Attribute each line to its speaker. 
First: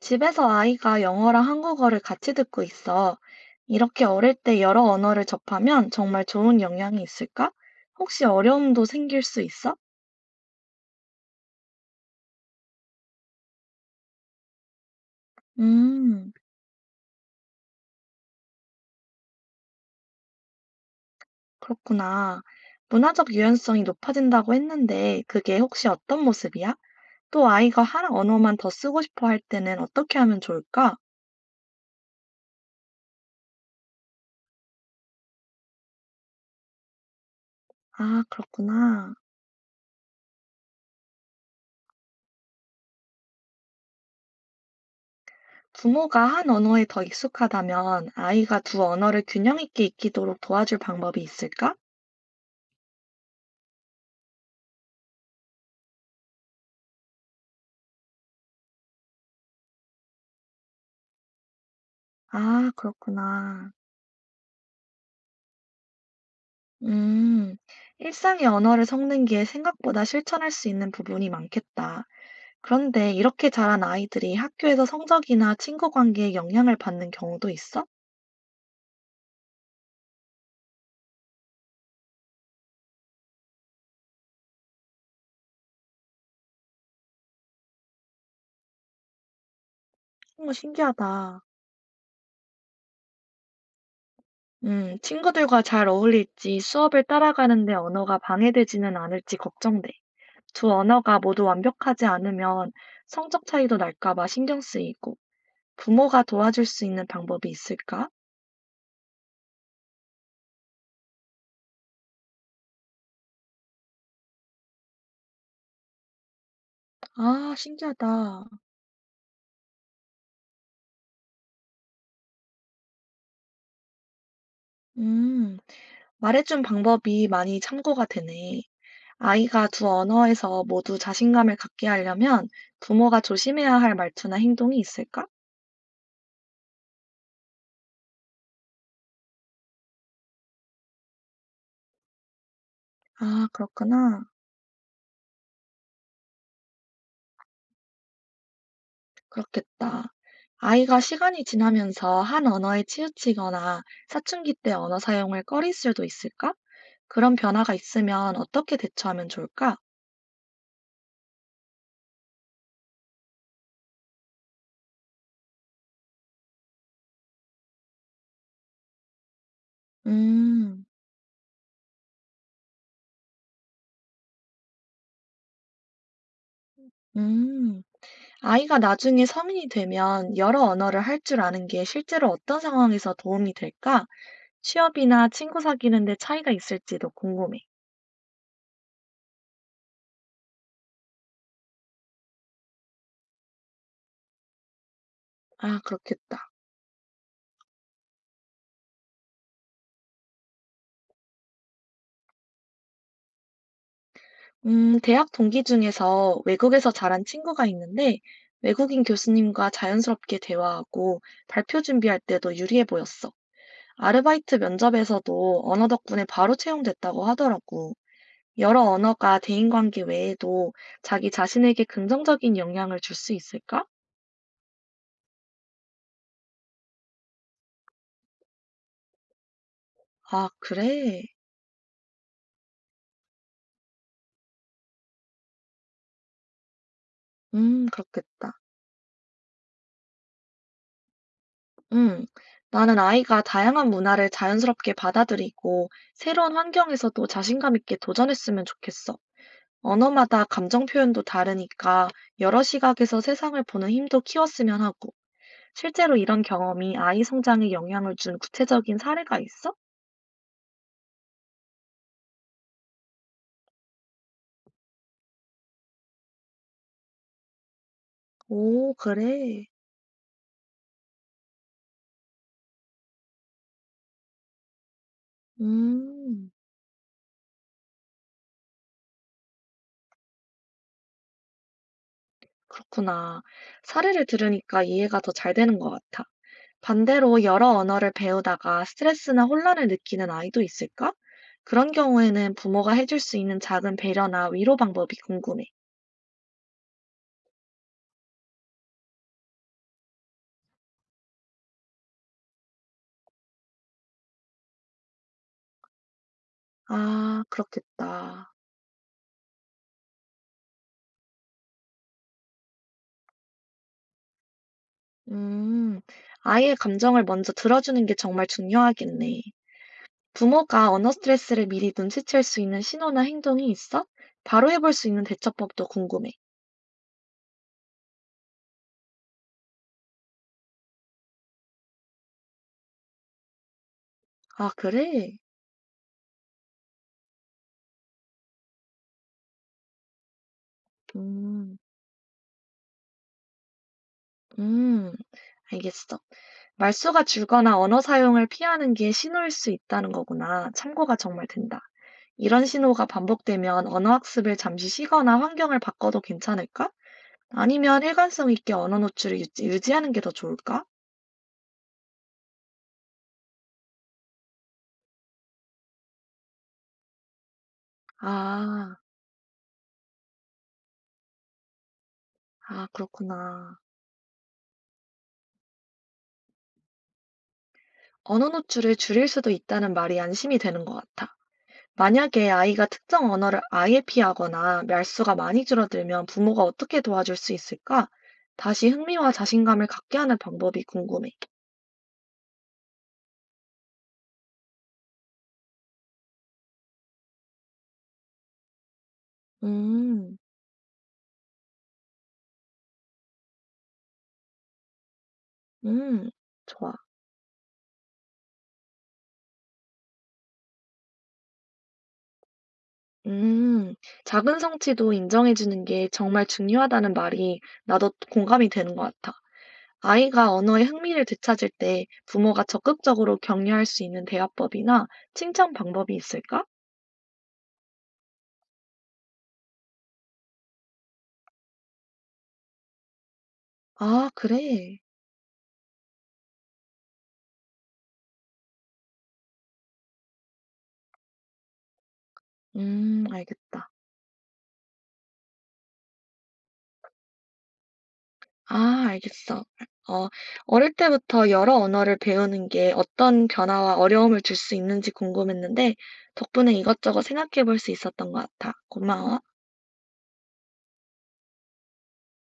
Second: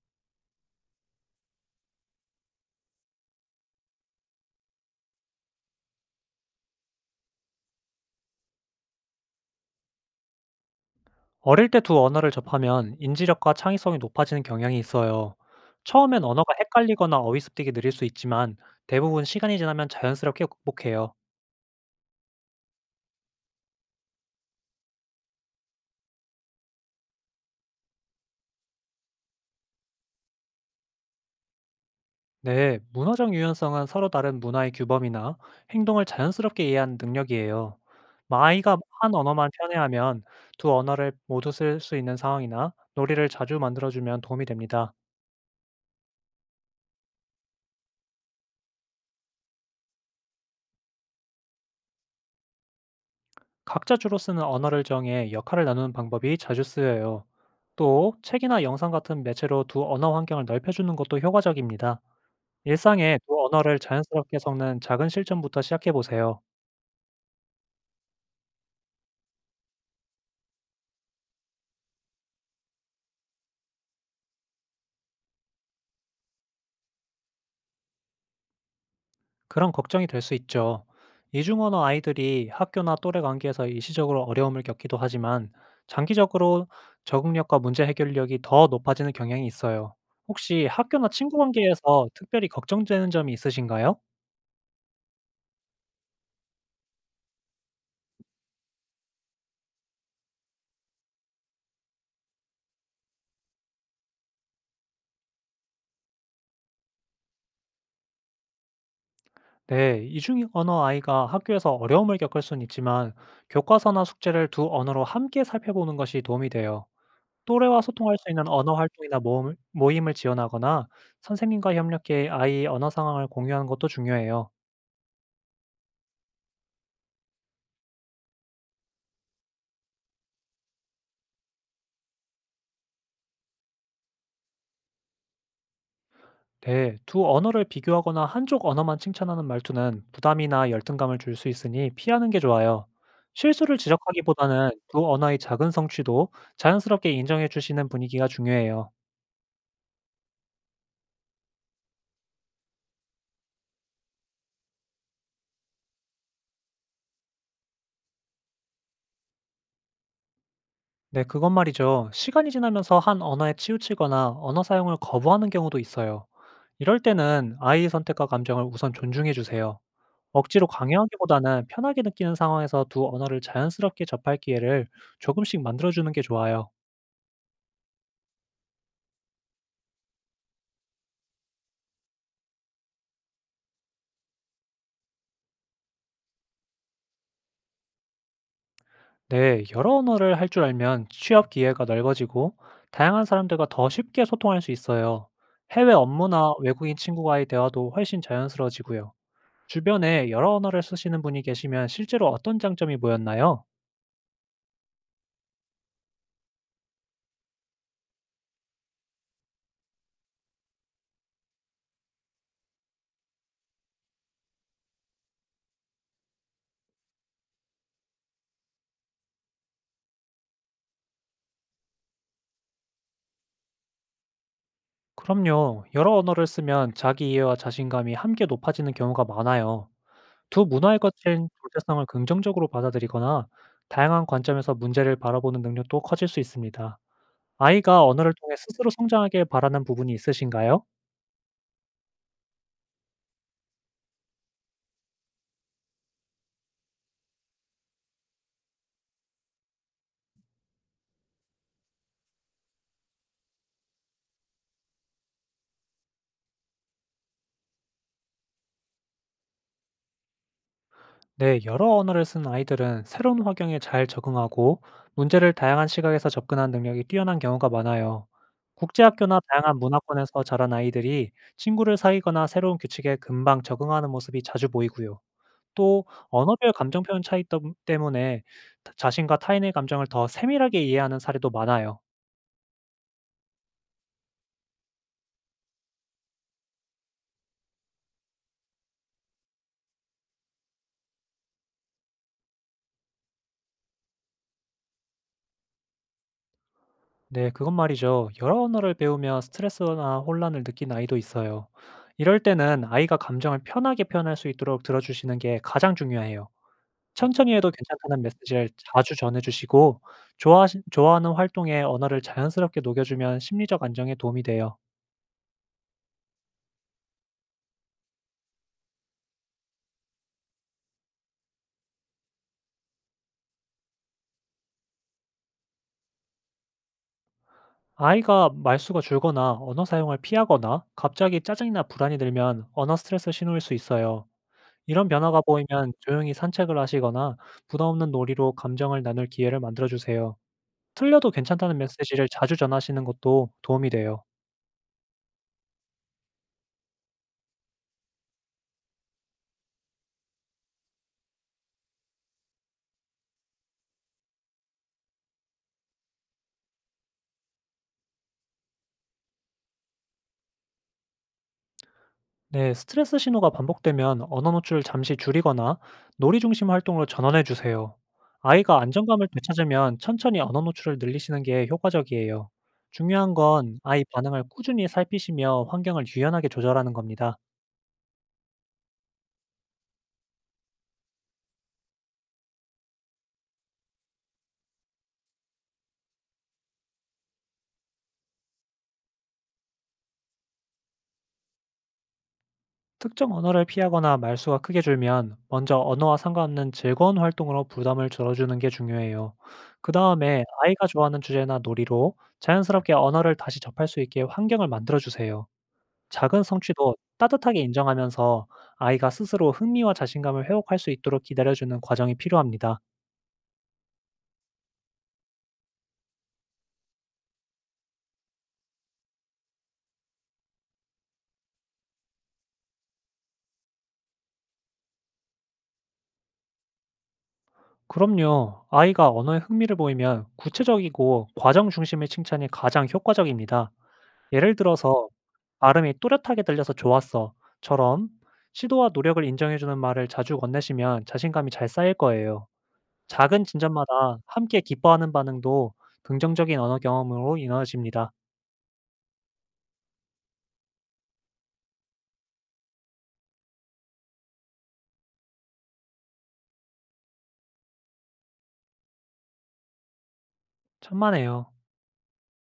Speaker 1: 집에서 아이가 영어랑 한국어를 같이 듣고 있어. 이렇게 어릴 때 여러 언어를 접하면 정말 좋은 영향이 있을까? 혹시 어려움도 생길 수 있어?
Speaker 2: 어릴 때 두 언어를 접하면 인지력과 창의성이 높아지는 경향이 있어요. 처음엔
Speaker 1: 음,
Speaker 2: 언어가 헷갈리거나 어휘습득이 느릴 수 있지만 대부분 시간이 지나면 자연스럽게 극복해요.
Speaker 1: 그렇구나. 문화적 유연성이 높아진다고 했는데 그게 혹시 어떤 모습이야? 또 아이가 한 언어만 더 쓰고 싶어 할 때는 어떻게 하면 좋을까?
Speaker 2: 네, 문화적 유연성은 서로 다른 문화의 규범이나 행동을 자연스럽게 이해하는 능력이에요.
Speaker 1: 아,
Speaker 2: 아이가
Speaker 1: 그렇구나.
Speaker 2: 한 언어만 편애하면 두 언어를 모두 쓸 수 있는 상황이나 놀이를 자주 만들어주면 도움이 됩니다.
Speaker 1: 부모가 한 언어에 더 익숙하다면 아이가 두 언어를 균형 있게 익히도록 도와줄 방법이 있을까?
Speaker 2: 각자 주로 쓰는 언어를 정해 역할을 나누는 방법이 자주 쓰여요. 또 책이나 영상 같은 매체로 두 언어 환경을 넓혀주는 것도 효과적입니다.
Speaker 1: 아,
Speaker 2: 일상에 두
Speaker 1: 그렇구나.
Speaker 2: 언어를 자연스럽게 섞는 작은 실천부터 시작해 보세요.
Speaker 1: 음, 일상의 언어를 섞는 게 생각보다 실천할 수 있는 부분이 많겠다. 그런데 이렇게 자란 아이들이 학교에서 성적이나 친구 관계에 영향을 받는 경우도 있어?
Speaker 2: 그런 걱정이 될 수 있죠. 이중언어 아이들이 학교나 또래 관계에서 일시적으로 어려움을 겪기도 하지만 장기적으로 적응력과 문제 해결력이 더 높아지는 경향이 있어요.
Speaker 1: 어,
Speaker 2: 혹시 학교나 친구
Speaker 1: 신기하다.
Speaker 2: 관계에서 특별히 걱정되는 점이 있으신가요?
Speaker 1: 친구들과 잘 어울릴지 수업을 따라가는데 언어가 방해되지는 않을지 걱정돼. 두 언어가 모두 완벽하지 않으면 성적 차이도 날까 봐 신경 쓰이고. 부모가 도와줄 수 있는 방법이 있을까?
Speaker 2: 네, 이중 언어 아이가 학교에서 어려움을 겪을 순 있지만 교과서나 숙제를 두 언어로 함께 살펴보는 것이 도움이 돼요.
Speaker 1: 아,
Speaker 2: 또래와 소통할 수
Speaker 1: 신기하다.
Speaker 2: 있는 언어 활동이나 모임을 지원하거나 선생님과 협력해 아이의 언어 상황을 공유하는 것도 중요해요.
Speaker 1: 음, 말해준 방법이 많이 참고가 되네. 아이가 두 언어에서 모두 자신감을 갖게 하려면 부모가 조심해야 할 말투나 행동이 있을까?
Speaker 2: 네, 두 언어를 비교하거나 한쪽 언어만 칭찬하는 말투는 부담이나 열등감을 줄 수 있으니 피하는 게 좋아요.
Speaker 1: 아,
Speaker 2: 실수를
Speaker 1: 그렇구나.
Speaker 2: 지적하기보다는 두 언어의 작은 성취도 자연스럽게 인정해 주시는 분위기가 중요해요.
Speaker 1: 그렇겠다. 아이가 시간이 지나면서 한 언어에 치우치거나 사춘기 때 언어 사용을 꺼릴 수도 있을까? 그런 변화가 있으면 어떻게 대처하면 좋을까?
Speaker 2: 네, 그건 말이죠. 시간이 지나면서 한 언어에 치우치거나 언어 사용을 거부하는 경우도 있어요. 이럴 때는 아이의 선택과 감정을 우선 존중해 주세요. 억지로
Speaker 1: 음,
Speaker 2: 강요하기보다는 편하게 느끼는 상황에서 두 언어를 자연스럽게 접할 기회를 조금씩 만들어주는 게 좋아요.
Speaker 1: 음. 아이가 나중에 성인이 되면 여러 언어를 할 줄 아는 게 실제로 어떤 상황에서 도움이 될까? 취업이나 친구 사귀는 데 차이가 있을지도 궁금해.
Speaker 2: 네, 여러 언어를 할 줄 알면 취업 기회가 넓어지고 다양한 사람들과 더 쉽게 소통할 수 있어요.
Speaker 1: 아,
Speaker 2: 해외
Speaker 1: 그렇겠다.
Speaker 2: 업무나 외국인 친구와의 대화도 훨씬 자연스러워지고요. 주변에 여러 언어를 쓰시는 분이 계시면 실제로 어떤 장점이 보였나요?
Speaker 1: 대학 동기 중에서 외국에서 자란 친구가 있는데 외국인 교수님과 자연스럽게 대화하고 발표 준비할 때도 유리해 보였어. 아르바이트 면접에서도 언어 덕분에 바로 채용됐다고 하더라고. 여러 언어가 대인관계 외에도 자기 자신에게 긍정적인 영향을 줄 수 있을까?
Speaker 2: 그럼요. 여러 언어를 쓰면 자기 이해와 자신감이 함께 높아지는 경우가 많아요.
Speaker 1: 아
Speaker 2: 두 문화의
Speaker 1: 그래?
Speaker 2: 거친 정체성을 긍정적으로 받아들이거나 다양한 관점에서 문제를 바라보는 능력도 커질 수 있습니다. 아이가 언어를
Speaker 1: 그렇겠다.
Speaker 2: 통해 스스로 성장하길 바라는 부분이 있으신가요?
Speaker 1: 음. 나는 아이가 다양한 문화를 자연스럽게 받아들이고 새로운 환경에서도 자신감 있게 도전했으면 좋겠어. 언어마다 감정 표현도 다르니까 여러 시각에서 세상을 보는 힘도 키웠으면 하고. 실제로 이런 경험이 아이 성장에 영향을 준 구체적인 사례가 있어?
Speaker 2: 네, 여러 언어를 쓴 아이들은 새로운 환경에 잘 적응하고 문제를 다양한 시각에서 접근한 능력이 뛰어난 경우가 많아요.
Speaker 1: 오,
Speaker 2: 국제학교나
Speaker 1: 그래.
Speaker 2: 다양한 문화권에서 자란 아이들이 친구를 사귀거나 새로운 규칙에 금방 적응하는 모습이 자주 보이고요. 또
Speaker 1: 음,
Speaker 2: 언어별 감정 표현 차이 덤 때문에 타 자신과 타인의 감정을 더 세밀하게 이해하는 사례도 많아요.
Speaker 1: 그렇구나. 사례를 들으니까 이해가 더 잘 되는 것 같아. 반대로 여러 언어를 배우다가 스트레스나 혼란을 느끼는 아이도 있을까? 그런 경우에는 부모가 해줄 수 있는 작은 배려나 위로 방법이 궁금해.
Speaker 2: 네, 그건 말이죠. 여러 언어를 배우며 스트레스나 혼란을 느낀 아이도 있어요. 이럴 때는 아이가 감정을 편하게 표현할 수 있도록 들어주시는 게 가장 중요해요.
Speaker 1: 아,
Speaker 2: 천천히 해도 괜찮다는
Speaker 1: 그렇겠다.
Speaker 2: 메시지를 자주 전해주시고, 좋아 좋아하는 활동에 언어를 자연스럽게 녹여주면 심리적 안정에 도움이 돼요.
Speaker 1: 음, 아이의 감정을 먼저 들어주는 게 정말 중요하겠네. 부모가 언어 스트레스를 미리 눈치챌 수 있는 신호나 행동이 있어? 바로 해볼 수 있는 대처법도 궁금해.
Speaker 2: 아이가 말수가 줄거나 언어 사용을 피하거나 갑자기 짜증이나 불안이 들면 언어 스트레스 신호일 수 있어요.
Speaker 1: 아,
Speaker 2: 이런
Speaker 1: 그래?
Speaker 2: 변화가 보이면 조용히 산책을 하시거나 부담 없는 놀이로 감정을 나눌 기회를 만들어 주세요. 틀려도 괜찮다는
Speaker 1: 음,
Speaker 2: 메시지를 자주 전하시는 것도 도움이 돼요.
Speaker 1: 음, 알겠어. 말수가 줄거나 언어 사용을 피하는 게 신호일 수 있다는 거구나. 참고가 정말 된다. 이런 신호가 반복되면 언어 학습을 잠시 쉬거나 환경을 바꿔도 괜찮을까? 아니면 일관성 있게 언어 노출을 유지하는 게 더 좋을까?
Speaker 2: 네, 스트레스 신호가 반복되면 언어 노출을 잠시 줄이거나 놀이 중심 활동으로 전환해 주세요. 아이가
Speaker 1: 아,
Speaker 2: 안정감을 되찾으면 천천히 언어 노출을 늘리시는 게 효과적이에요.
Speaker 1: 아,
Speaker 2: 중요한
Speaker 1: 그렇구나.
Speaker 2: 건 아이 반응을 꾸준히 살피시며 환경을 유연하게 조절하는 겁니다.
Speaker 1: 언어 노출을 줄일 수도 있다는 말이 안심이 되는 것 같아. 만약에 아이가 특정 언어를 아예 피하거나 말수가 많이 줄어들면 부모가 어떻게 도와줄 수 있을까? 다시 흥미와 자신감을 갖게 하는 방법이 궁금해.
Speaker 2: 특정 언어를 피하거나 말수가 크게 줄면 먼저 언어와 상관없는 즐거운 활동으로 부담을 줄여주는 게 중요해요. 그
Speaker 1: 음.
Speaker 2: 다음에 아이가 좋아하는 주제나 놀이로 자연스럽게 언어를 다시 접할 수 있게 환경을 만들어 주세요.
Speaker 1: 음,
Speaker 2: 작은
Speaker 1: 좋아.
Speaker 2: 성취도 따뜻하게 인정하면서 아이가 스스로 흥미와 자신감을 회복할 수 있도록 기다려주는 과정이 필요합니다.
Speaker 1: 음, 작은 성취도 인정해 주는 게 정말 중요하다는 말이 나도 공감이 되는 것 같아. 아이가 언어의 흥미를 되찾을 때 부모가 적극적으로 격려할 수 있는 대화법이나 칭찬 방법이 있을까?
Speaker 2: 그럼요. 아이가 언어에 흥미를 보이면 구체적이고 과정 중심의 칭찬이 가장 효과적입니다.
Speaker 1: 아,
Speaker 2: 예를
Speaker 1: 그래.
Speaker 2: 들어서 발음이 또렷하게 들려서 좋았어. 처럼 시도와 노력을 인정해주는 말을 자주 건네시면 자신감이 잘 쌓일 거예요. 작은
Speaker 1: 알겠다.
Speaker 2: 진전마다 함께 기뻐하는 반응도 긍정적인 언어 경험으로 이어집니다.
Speaker 1: 아, 알겠어. 어, 어릴 때부터 여러 언어를 배우는 게 어떤 변화와 어려움을 줄 수 있는지 궁금했는데 덕분에 이것저것 생각해 볼 수 있었던 것 같아. 고마워.
Speaker 2: 천만에요.